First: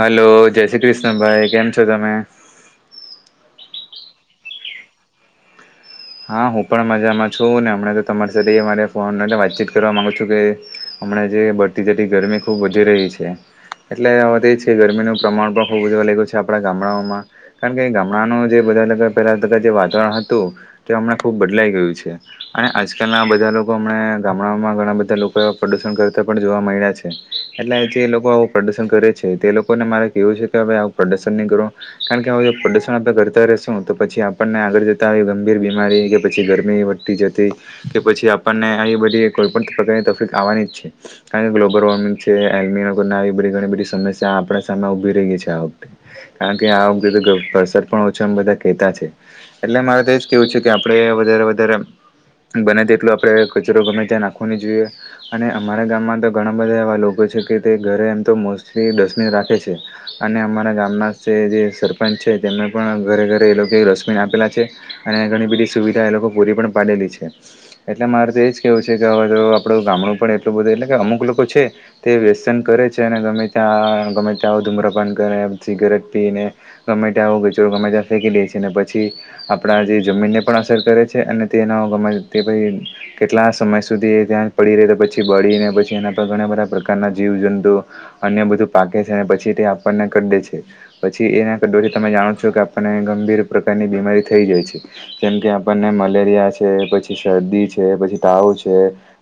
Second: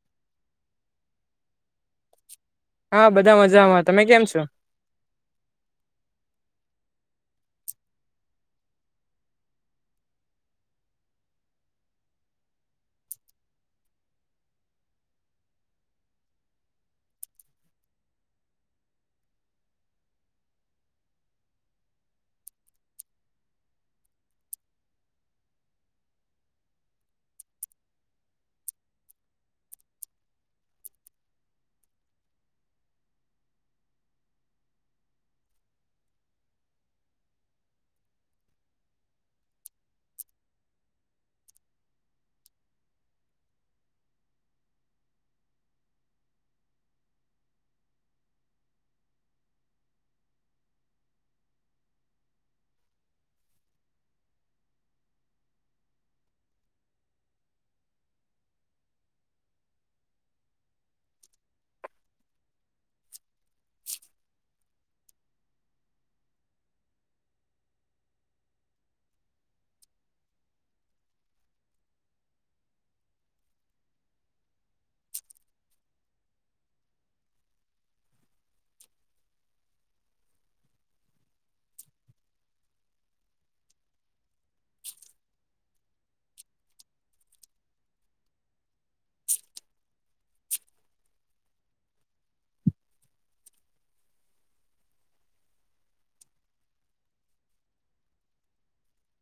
Hello, જય શ્રી કૃષ્ણ, ભાઈ. કેમ છે? હા, બધા મજામાં. તમે કેમ છો? હા, હું પણ મજામાં છું ને. હમણા તો તમારી સાથે મારે ફોન માટે વાતચીત કરવા માગુ છું કે હમણા જે, બઢતી જતી ગરમી ખૂબ વધી રહી છે. એટલે હવે તેજ છે. ગરમીનું પ્રમાણ પણ ખુબ જ લાગ્યું છે આપડા ગામડાઓમાં, કારણ કે ગામડાનું જે પેલા જે વાતાવરણ હતું. તે અમને ખૂબ બદલાઈ ગયું છે. અને આજકાલના બધા લોકો, હમણા ગામડામાં, ઘણા બધા લોકો એકાદ પણ જોવા મળ્યા છે. એટલે, જે લોકો આવુ પ્રદર્શન કરે છે, તે લોકોને મારે કેવું છે કે પ્રદશન ન કરો, કારણ કે હવે પ્રોદર્શન આપણે કરતા શું? તો પછી આપણને આગળ જતા ગમે કે બીમારી, કે પછી ગરમી વધતી જતી, કે પછી આપણને એ બધી કોઈ પણ પ્રકારની તકલીફ. કારણ કે ગ્લોબલ વોર્મિંગ છે. એ આવી બધી ઘણી બધી સમસ્યા આપણા સામે ઉભી રહી છે. કારણ કે આ વખતે પણ ઓછો, બધા કેતા છે. એટલે મારે કેવું છે કે, આપડે વધારે વધારે બને તેટલો, આપડે કચરો ગમે ત્યાં નાખવો ન જોઈએ. અને અમારા ગામમાં તો ઘણા બધા એવા લોકો છે. તે ઘરે એમ તો મોસ્ટલી દસબીન રાખે છે. અને અમારા ગામના સરપંચ છે. તેમને પણ ઘરે ઘરે એ લોકો ડસબિન આપેલા છે. અને ઘણી બધી સુવિધા એ લોકો પૂરી પણ પાડેલી છે. એટલે મારે તો એ જ કેહેવું છે કે, હવે તો આપણું ગામ ઘણું પણ એટલું બધું. એટલે કે, અમુક લોકો છે, તે વેસન કરે છે અને ગમે ત્યાં ગમે તો ધુમ્રપાન કરે, સિગરેટ આપીને, ગમે ત્યા આવું કચરો ગમે ત્યાં ફેંકી દે છે ને, પછી આપ આપણા જે જમીનને પણ અસર કરે છે. અને તેના ગમે તે, ભાઈ, કેટલા સમય સુધી એ ત્યાં પડી રહે, તો પછી બળી ને, પછી જેના પર ઘણા બધા પ્રકારના જીવજંતુ, અન્ય બધું પાકે છે. અને પછી, તે આપણને કહે છે. પછી એના દ્વારા, તમે જાણો છો કે, આપણને ગંભીર પ્રકારની બીમારી થઈ જાય છે. જેમ કે, આપણને મલેરિયા છે, પછી શરદી છે, પછી તાવ છે.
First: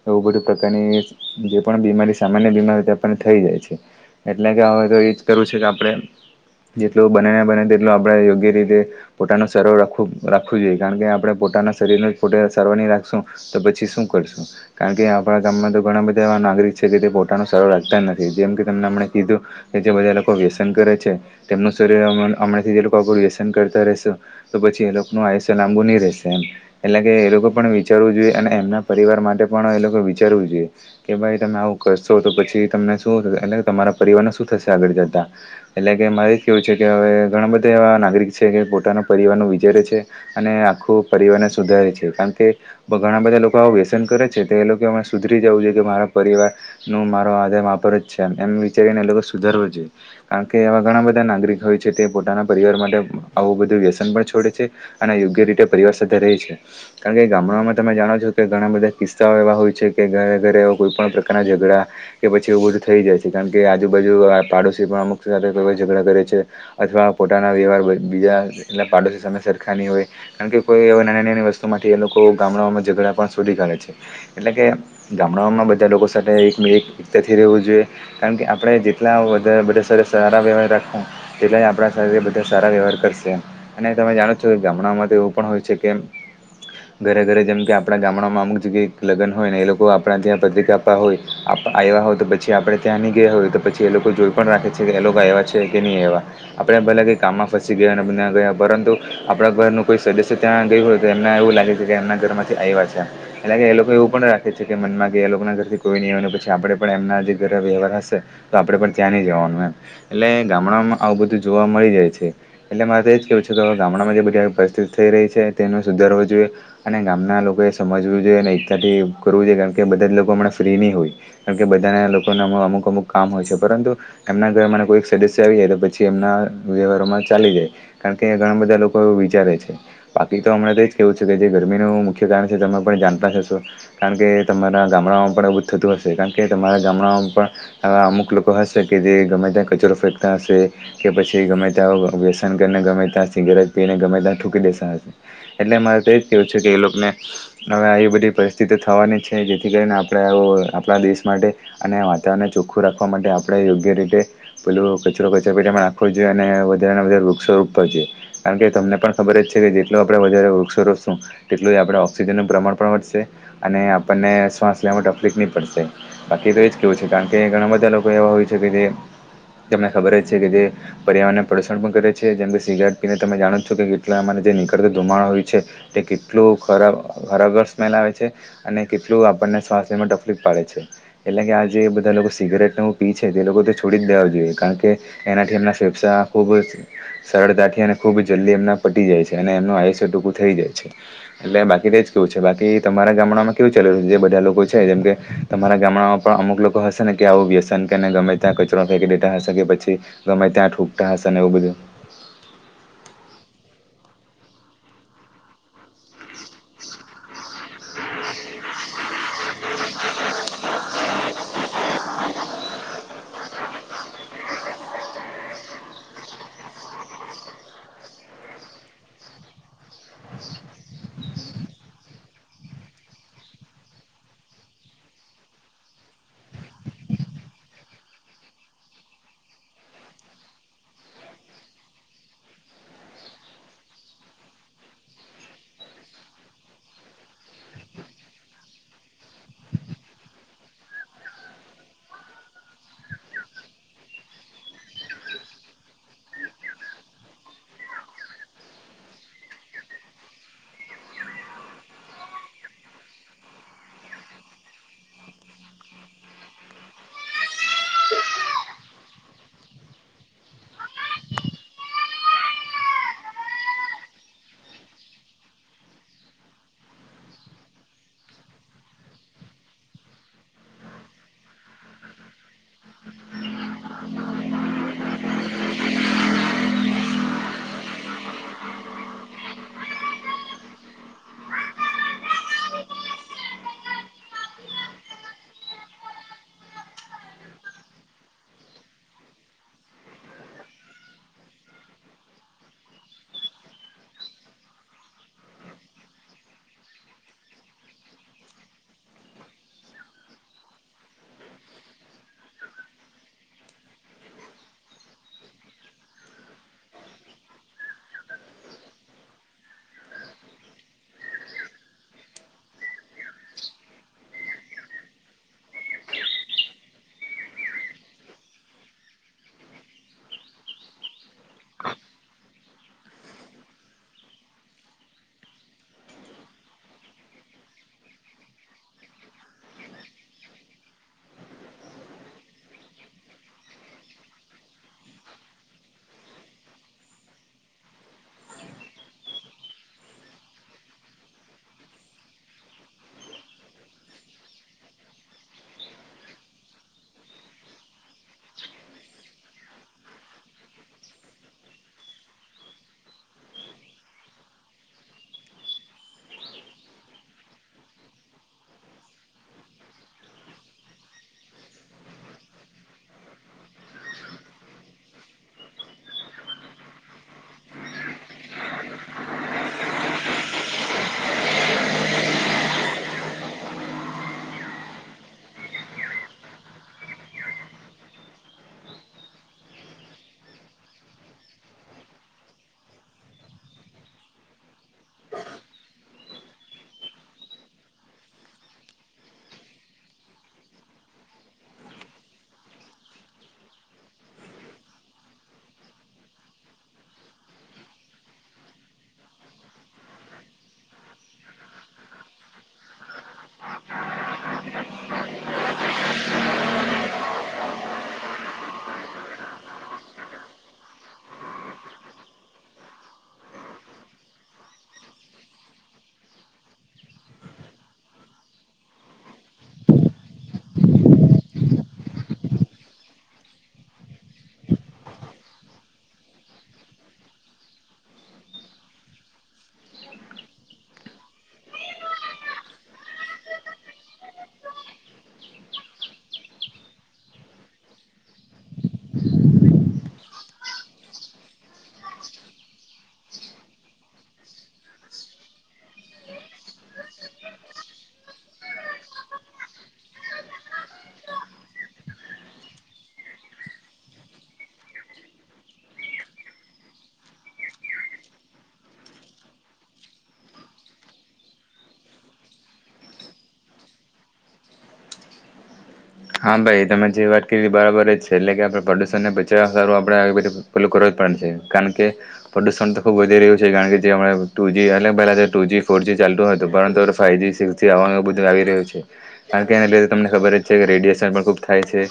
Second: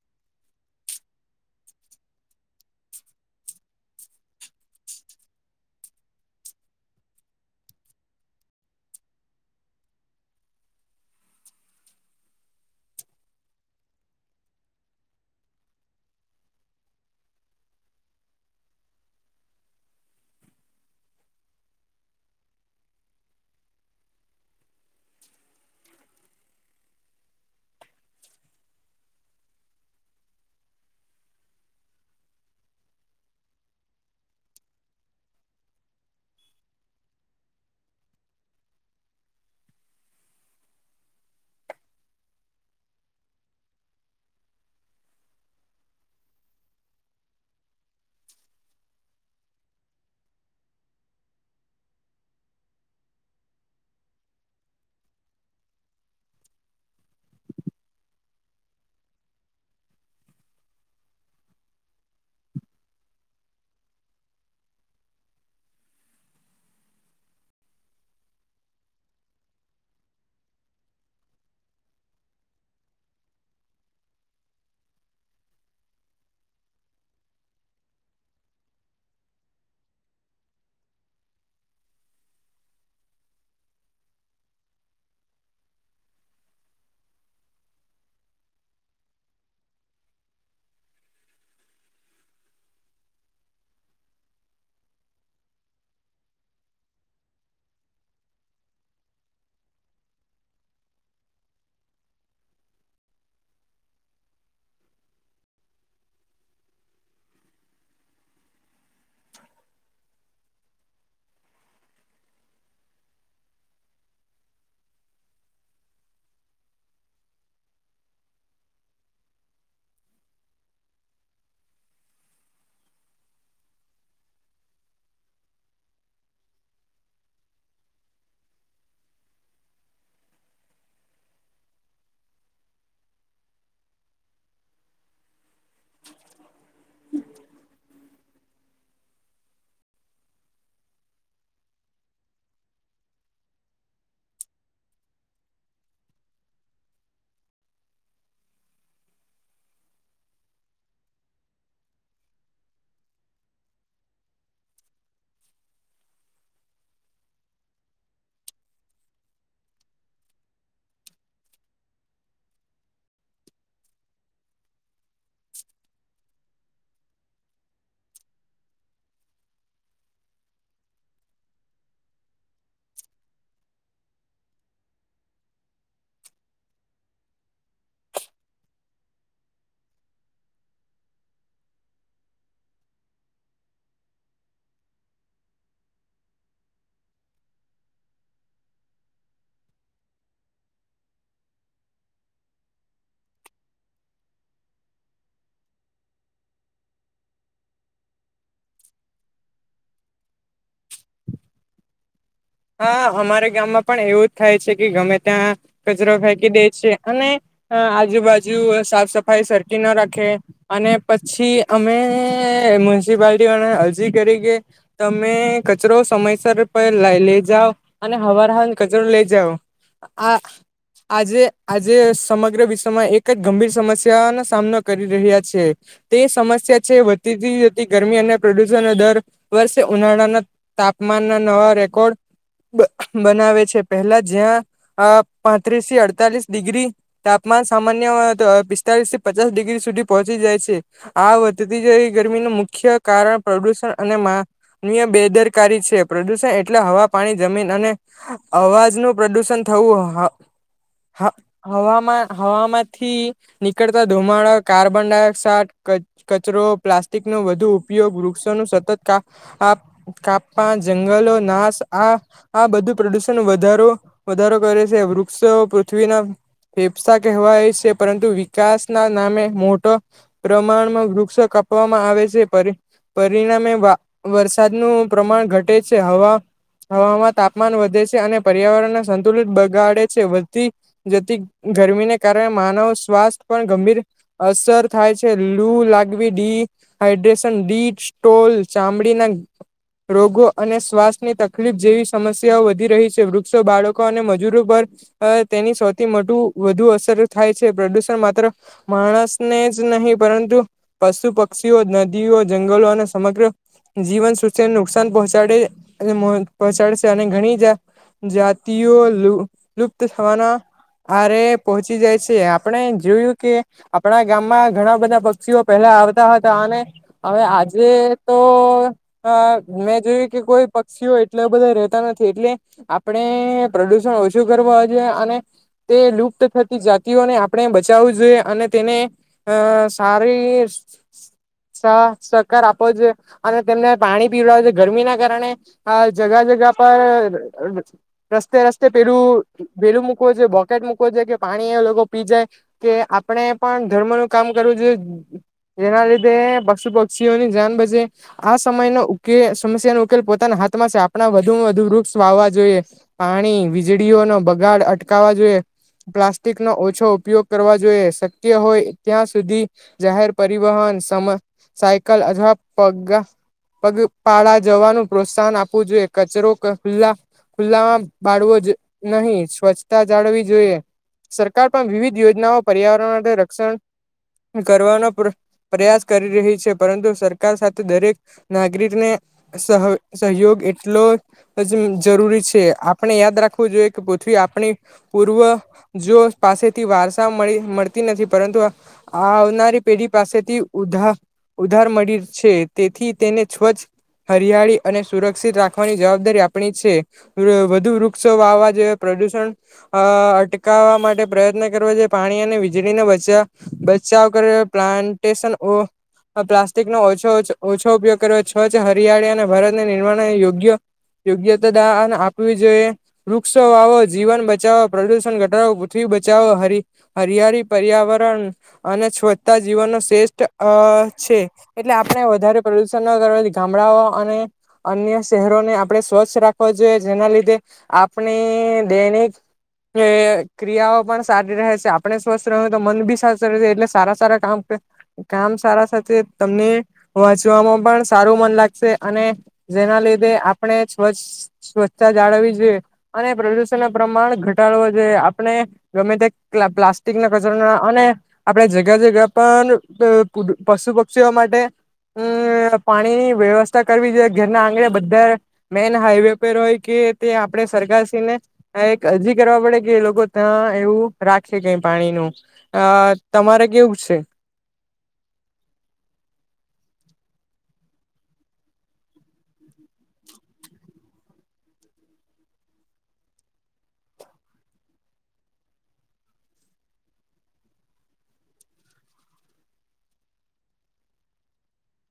એવું, બધું પ્રકારની જે પણ બીમારી સામાન્ય બીમારી તે પણ થઈ જાય છે. એટલે કે, હવે તો એજ કરવું છે કે આપડે. જેટલું બનેને બને, તેટલું આપણે યોગ્ય રીતે પોતાનું સરખુ રાખવું. ખૂબ રાખવું જોઈએ, કારણ કે આપણે પોતાના શરીરને જ પોતે સારુ ની રાખશું, તો પછી શું કરશું? કારણ કે કે આપણા ગામમાં તો ઘણા બધા એવા નાગરિક છે, કે તે પોતાનું સરળ લખતા નથી. જેમ કે, તને કીધું કે જે બધા લોકો વ્યસન કરે છે. તેમનું શરીર હમણાંથી જે લોકો આપું વ્યસન કરતા રહેશ, તો પછી જે લોકોના આયુષ્ય લાંબુ નહી રહેશે, એમ એટલે કે, એ લોકો પણ વિચારવું જોઈએ, અને એમના પરિવાર માટે પણ લોકો વિચારવું જોઈએ કે, ભાઈ, તમે આવું કરશો, તો પછી તમને શું? એટલે તમારા પરિવાર શું થશે? એટલે મારે કેવું છે કે, હવે ઘણા બધા એવા નાગરિક છે, કે પોતાના પરિવાર નું જ્યારે છે, અને આખું પરિવારને સુધારે છે. કારણ કે, ઘણા બધા લોકો આવુ વ્યસન કરે છે. એ લોકો સુધરી જવું જોઈ કે, મારા પરિવાર નું મારો આધાર માપ જ છે, એમ વિચારીને એ લોકો સુધરવા કારણ કે, એવા ઘણા બધા નાગરિક હોય છે, તે પોતાના પરિવાર માટે આવું બધું વ્યસન પણ છોડી દે. અને યોગ્ય રીતે પરિવાર સાથે રહે છે. કારણ કે, ગામડામાં તમે જાણો છો કે ઘણા બધા કિસ્સાઓ એવા હોય છે કે, ઘરે-ઘરે કોઈ પણ પ્રકારના ઝઘડા કે પછી એવું બધું થઈ જાય છે. કારણ કે, આજુબાજુ પાડોશી પણ અમુક સાથે કો ઝઘડા કરે છે, અથવા પોતાના વ્યવહાર બીજા એ પાડોશી સરખાની હોય. કારણ કે, કોઈ એ નાની-નાની વસ્તુમાંથી એ લોકો ગામડાઓમાં ઝઘડા પણ શોધી કાઢે છે. એટલે કે, ગામડાઓમાં બધા લોકો સાથે એક એકતાથી રહેવું જોઈએ. કારણ કે, આપણે જેટલા બહુ સારા વ્યવહાર રાખો, એટલે આપણા સાથે બધા સારા વ્યવહાર કરશે. અને તમે જાણો જો, ગામડાઓમાં તો એવું પણ હોય છે. કે ઘરે-ઘરે, જેમ કે આપણા ગામડામાં અમુક જગ્યાએ લગ્ન હોય ને, એ લોકો આપણા ત્યાં પત્રિકા આપવા આવે. આવ્યા હોય તો પછી આપણેે ત્યાં નહી ગયા હોય તો પછી એ લોકો જોઈ પણ રાખે છે કે એ લોકો આવ્યા છે કે નહી આવ્યા આપણે ભલેલા કં કામમાં ફસી ગયા અને બધ્યાં ગયા પરંતુ આપડા ઘરનું કોઈ સદસ્ય ત્યાં ગયું હોય તો એમને એવું લાગે છે કે, એમના ઘર માંથી આવ્યા છે, એટલે કે એ લોકો એ પણ રાખે છે કે, મનમાં કે એ લોકોના ઘરથી કોઈ નહીં આવવાનું પછી આપણે પણ એમના જે ઘર વ્યવહાર હશે તો આપણે ત્યાં ન જવાનું, એમ એટલે ગામડામાં આવું બધું જોવા મળી રહ્યું છે, એટલે મારે તો એ જ કહેવું છે ગામડામાં જે બધી પરિસ્થિતિ થઈ રહી છે, તેનું સુધારવું જોઈએ અને ગામના લોકો એ સમજવું જોઈએ ને કરવું જોઈએ કારણ કે બધા જ લોકો હમણાં ફ્રી નહીં હોય કારણ કે બધાના લોકો અમુક અમુક કામ હોય છે પર એમના ઘર કોઈ સદસ્ય આવી જાય તો પછી એમના વ્યવહારમાં ચાલી જાય કારણ કે, ઘણા બધા લોકો એ વિચારે છે બાકી તો હમણાં તોજ કેવું છે કે જે, ગરમીનું મુખ્ય કારણ છે તમે પણ જાણતા કારણ કે તમારા ગામડામાં પણ થતું હશે કારણ કે તમારા ગામડામાં પણવા અમુક લોકો હશે કે જે ગમે ત્યાં કચરો ફેંકતા હશે કે પછી ગમે ત્યાં વ્યસન કરીને ગમેતા સિગરેટ પીને ગમે ત્યાં ઠૂકી દેસા હશે, એટલે મારે તો એ જ કવું છે કે, એ લોકોને હવે આવી બધી પરિસ્થિતિ થવાની છે, જેથી કરીને આપણે આવ આપણા દેશ માટે અને વાતાવરણને ચોખ્ખું રાખવા માટે આપણે યોગ્ય રીતે પેલો કચરો કચરા પેટમાં રાખો જોઈએ અને વધારે ને વધારે વૃક્ષો રોપ થ જોઈએ. કારણ કે તમને પણ ખબર જ છે કે, જેટલું આપણે વધારે વૃક્ષો રોપશું તેટલું આપણે ઓક્સિજનનું પ્રમાણ પણ વધશે. અને આપણને શ્વાસ લેવા તકલીફ નહી પડશે બાકી તો એ છે, કારણ કે ઘણા બધા લોકો એવા હોય છે કે જે તમને ખબર જ છે કે જે પર્યાવરણને પ્રદુષણ પણ કરે છે, જેમ કે સિગારેટ પીને તમે જાણો છો કે કેટલા અમારે જે નીકળતું ધુમાડો હોય છે, તે કેટલું ખરાબ ખરાબર સ્મેલ છે અને કેટલું આપણને સ્વાસ્થ્યમાં તકલીફ પાડે છે, એટલે કે આજે બધા લોકો સિગરેટ પી છે, તે લોકો તે છોડી જ દેવા જોઈએ, કારણ કે એનાથી એમના ફેફસા ખૂબ જ સરળતાથી અને ખૂબ જલ્દી એમના પટી જાય છે, અને એમનું આયુષ્ય ટૂંકું થઈ જાય છે, એટલે બાકી તો જ કેવું છે બાકી તમારે તમારા ગામડામાં કેવું ચાલ્યું છે, જે બધા લોકો છે જેમ કે તમારા ગામડામાં પણ અમુક લોકો હશે ને કે આવું વ્યસન કે ગમે ત્યાં કચરો ફેંકી દેતા હશે કે પછી ગમે ત્યાં ઠૂકટા હશે એવું બધું હા. અમારા ગામમાં પણ એવું જ થાય છે કે ગમે ત્યાં કચરો ફેંકી દે છે અને આજુબાજુ સાફ સફાઈ સરખી ના રાખે અને પછી અમે મ્યુનિસિપાલટી વાળા અરજી કરી કે, તમે કચરો સમયસર પર લાવ લેજ જાઓ અને હવાર હાંજ કચરો લઈ જાઓ, આ આજે આજે સમગ્ર વિશ્વમાં એક જ ગંભીર સમસ્યાનો સામનો કરી રહ્યા છીએ તે સમસ્યા છે, વધતીતી હતી ગરમી અને પ્રદૂષણ દર વર્ષે ઉનાળાના તાપમાન ના નવા રેકોર્ડ [inaudible] બનાવે છે, પહેલા જ્યાં પાંત્રીસ થી અડતાલીસ ડિગ્રી તાપમાન સામાન્ય હતું, હવે પિસ્તાલીસ થી પચાસ ડિગ્રી સુધી પહોંચી જાય છે, આ વધતી જ એ ગરમીનું મુખ્ય કારણ પ્રદૂષણ અને માનનીબેદરકારી છે, પ્રદૂષણ એટલે હવા પાણી જમીન અને અવાજનું પ્રદુષણ થવું હ, હવામાં હવામાંથી નીકળતા ધુમાડા કાર્બન ડાયોક્સાઈડ કચરો, પ્લાસ્ટિક નો વધુ ઉપયોગ વૃક્ષો ન સતત કાપ કાપવા જંગલો નાશ આ આ બધું પ્રદુષણ વધારો વધારો કરે છે, વૃક્ષો પૃથ્વીના ફેફસા કહેવાય છે, પરંતુ વિકાસ ના નામે મોટો પ્રમાણમાં વૃક્ષ કાપવામાં આવે છે, ફરી પરિણામે વરસાદનું પ્રમાણ ઘટે છે, હવા હવામાં તાપમાન વધે છે, અને પર્યાવરણ સંતુલિત બગાડે છે. વધતી જતી ગરમીને કારણે માનવ સ્વાસ્થ પર ગંભીર અસર થાય છે, લૂ લાગવી, ડી હાઈડ્રેશન, ડીટ સ્ટોલ, ચામડીના રોગો અને શ્વાસની તક તકલીફ જેવી સમસ્યાઓ વધી રહી છે, વૃક્ષો, બાળકો અને મજૂરો પર તેની સૌથી મોટું વધુ અસર થાય છે. પ્રદુષણ માત્ર માણસને જ નહીં પરંતુ પશુ પક્ષીઓ, નદીઓ, જંગલો અને સમગ્ર જીવનસૃષ્ટિને નુકસાન પહોંચાડે અને [unintelligible] પહોંચાડશે અને ઘણી જાતિઓ લુપ્ત થવાના આરે પહોંચી જાય છે આપણે જોયું કે આપણા ગામમાં ઘણા બધા પક્ષીઓ પહેલા આવતા હતા અને હવે આજે તો મેં જોયું કે કોઈ પક્ષીઓ એટલા બધા રેતા નથી એટલે આપણે પ્રોદ્યુશન ઓછું કરવા અને તે લક ત થતી જાતિઓને આપણે બચાવવું જોઈએ અને તેને અ સારી સ સહકાર આપો જોઇ એ અને તેમને પાણી પીવા છે ગરમી ના કારણે જગા જગા પર રસ્તે રસ્તે પેલું પેલું મૂકોવ જો બોકેટ મૂકો જોો કે પાણી એ લોકો પી જાય કે આપણે પણ ધર્મ નું કામ કરવું જોઈએ એના લીધે પશુ પક્ષીઓની જાનબચે આ સમયનો ઉકેલ સમસ્યાનો ઉકેલ પોતાના હાથમાં જ આપ આપણા વધુમાં વધુ વૃક્ષ વાવવા જોઈએ પાણી વીજળીઓનો બગાડ અટકાવવા જોઈએ પ્લાસ્ટિક નો ઓછો ઉપયોગ કરવા જોઈએ શક્ય હોય ત્યાં સુધી જાહેર પરિવહન [unintelligible] સાયકલ અથવા પગ પગપાળા જવાનું પ્રોત્સાહન આપવું જોઈએ કચરો ખુલ્લા ખુલ્લામાં બાળવો જ નહીં સ્વચ્છતા જાળવી જોઈએ સરકાર પણ વિવિધ યોજનાઓ પર્યાવરણ માટે રક્ષણ કરવાનો પ્રયાસ કરી રહી છે પરંતુ સરકાર સાથે દરેક નાગરિકને સહ સહયોગ એટ એટ જરૂરી છે આપણે યાદ રાખવું જોઈએ કે પથ આપણી પૂર્વ જો પાસેથી વારસા મળી મળતી નથી પરંતુ આવનારી પેઢી પાસેથી ઉ ઉધાર મળી છે તેથી તેને સ્વચ્છ હરિયાળી અને સુરક્ષિત રાખ ની જવાબદારી આપણી છે વધુ વૃક્ષો વાવા જે પ્રદુષણ અટ માટે પ્રયત્ન કર જો પાણી અને વીજળીને બચાવ કરે પ્લાન્ટેશન પ્લાસ્ટિકનોો ઓછ ઓછો ઉપયોગ કર્યો છ જ હરિયાળી અને ભારતના નિર્માણ યોગ્ય યોગ્યતા દાન આપવી જોઈએ વૃક્ષો વાવો જીવન બચાવો પ્રદુષણ ઘટાડો પૃથ્ બચાવો હરયળી પર્યાવરણ અને સ્વ્તા જીવનનો શ્રેષ્ઠ છે એટલે આપણે વધારે પ્રદુષણ ન કરવાથી ગામડાઓ અને અન્ય શહેરોને આપણે સ્વચ્છ રાખવો જોઈએ જેના લીધે આપણી દૈનિક એ ક્રિયાઓ પણ સારી રહે છે આપણે સ્વસ્થ રહે તો મન ભી સાર રહે એટલે સારા સારા કામ કામ સારા સાથે તમને વાંચવામાં પણ સારું મન લાગશે અને જેના લીધે આપણે સ્વ્છ સ્વચ્છતા જાળવી જોઈએ અને પ્રદુષણ ન પ્રમાણ ઘટાડવો જોઈએ આપણે ગમે તે પ્લાસ્ટિક ના કચરો અને આપણે જગ્યા જગ્યા પણ પશુ પક્ષીઓ માટે અમ પાણીની વ્યવસ્થા કરવી જોઈએ ઘરના આંગણે બધા મેન હાઈવે પર હોય કે તે આપણે સરકારશ્રીને એક અરજી કરવા પડે કે લોકો લોકો ત્યાં એવું રાખે કઈ પાણી નું અ તમારે કેવું છે હા ભાઈ તમે જે વાત કરી હતી બરાબર જ છે એટલે કે આપણેે પ્રદુષણ ને બચાવવા સારું આપડ બી પલું કરો કારણ કે પ્રદુષણ તો ખૂબ વધી રહ્યું છે કારણ કે જે ટુ જી પહેલા ટુ જી ફોરજી ચાલતું હતું પરંતુવે ફાઇવ જી સિક્સ જી આવવાનું બધું આવી રહ્યું છે કારણ કે એના લીધે તમને ખબર જ છે રેડિએેશન પણ ખૂબ થાય છે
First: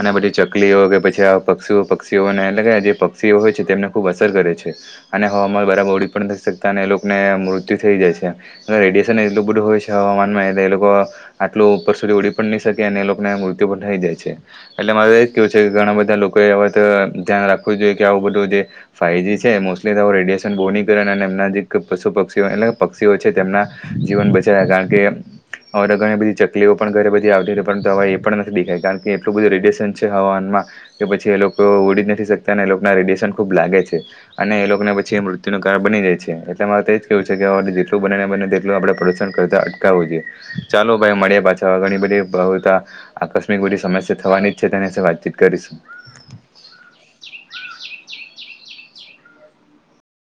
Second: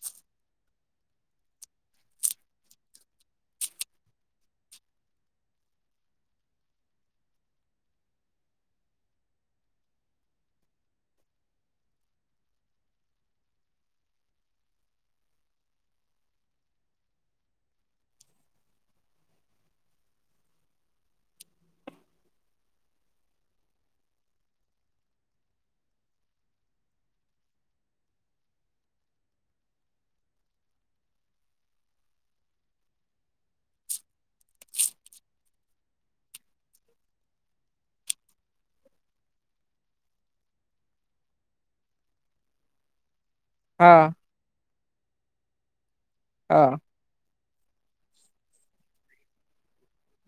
અને પછી ચકલીઓ કે પછી પક્ષીઓ પક્ષીઓને એટલે કે જે સિઓ હોય છે તેમને ખૂબ અસર કરે છે અને હવામાં બરાબ ઓડી પણ નથી શકતા અને એ લોકોને મૃત્યુ થઈ જાય છે રેડિયેશન એટલું બધું હોય છે હવામાનમાં એટલે એ લોકો આટલું ઉપર સુધી ઉડી પણ નહીં શકે અને એ લોકોને મૃત્યુ થઈ જાય છે એટલે મારે એજ કેવું છે કે ઘણા બધા લોકો એ આ વાત ધ્યાન રાખવું આવું બધું જે ફાઈવજી છે મોસ્ટલી રેડિયન બોકરણ અને એમના જે પશુ પક્ષીઓ એ પક્ષીઓ છે તેમના જીવન બચાવ્યા કારણ કે અ ઘણી બધી ચકલીઓ પણ ઘરે બધી આવતી પરંતુ હવે એ પણ નથી દેખાય કારણ કે એટલું બધું રેડિયેશન છે હવામાનમાં કે પછી એ લોકો ઉડી જ નથી શકતા એ ના રેડિયશન ખુબ લાગે છે અને એ લોકોને પછી મૃત્યુ ન કારણ બની જાય છે એટલે મારે તોજ કેવું છે કે જેટલું બનેને બને તેટલું આપણે પ્રદુશણ કરતા અટકાવું જોઈએ ચાલો ભાઈ મળ્યા પાછા ઘણી બધી આકસ્મિક બધી હા સમસ્યા થવાની જ છે તેની સાથે વાતચીત કરીશું હા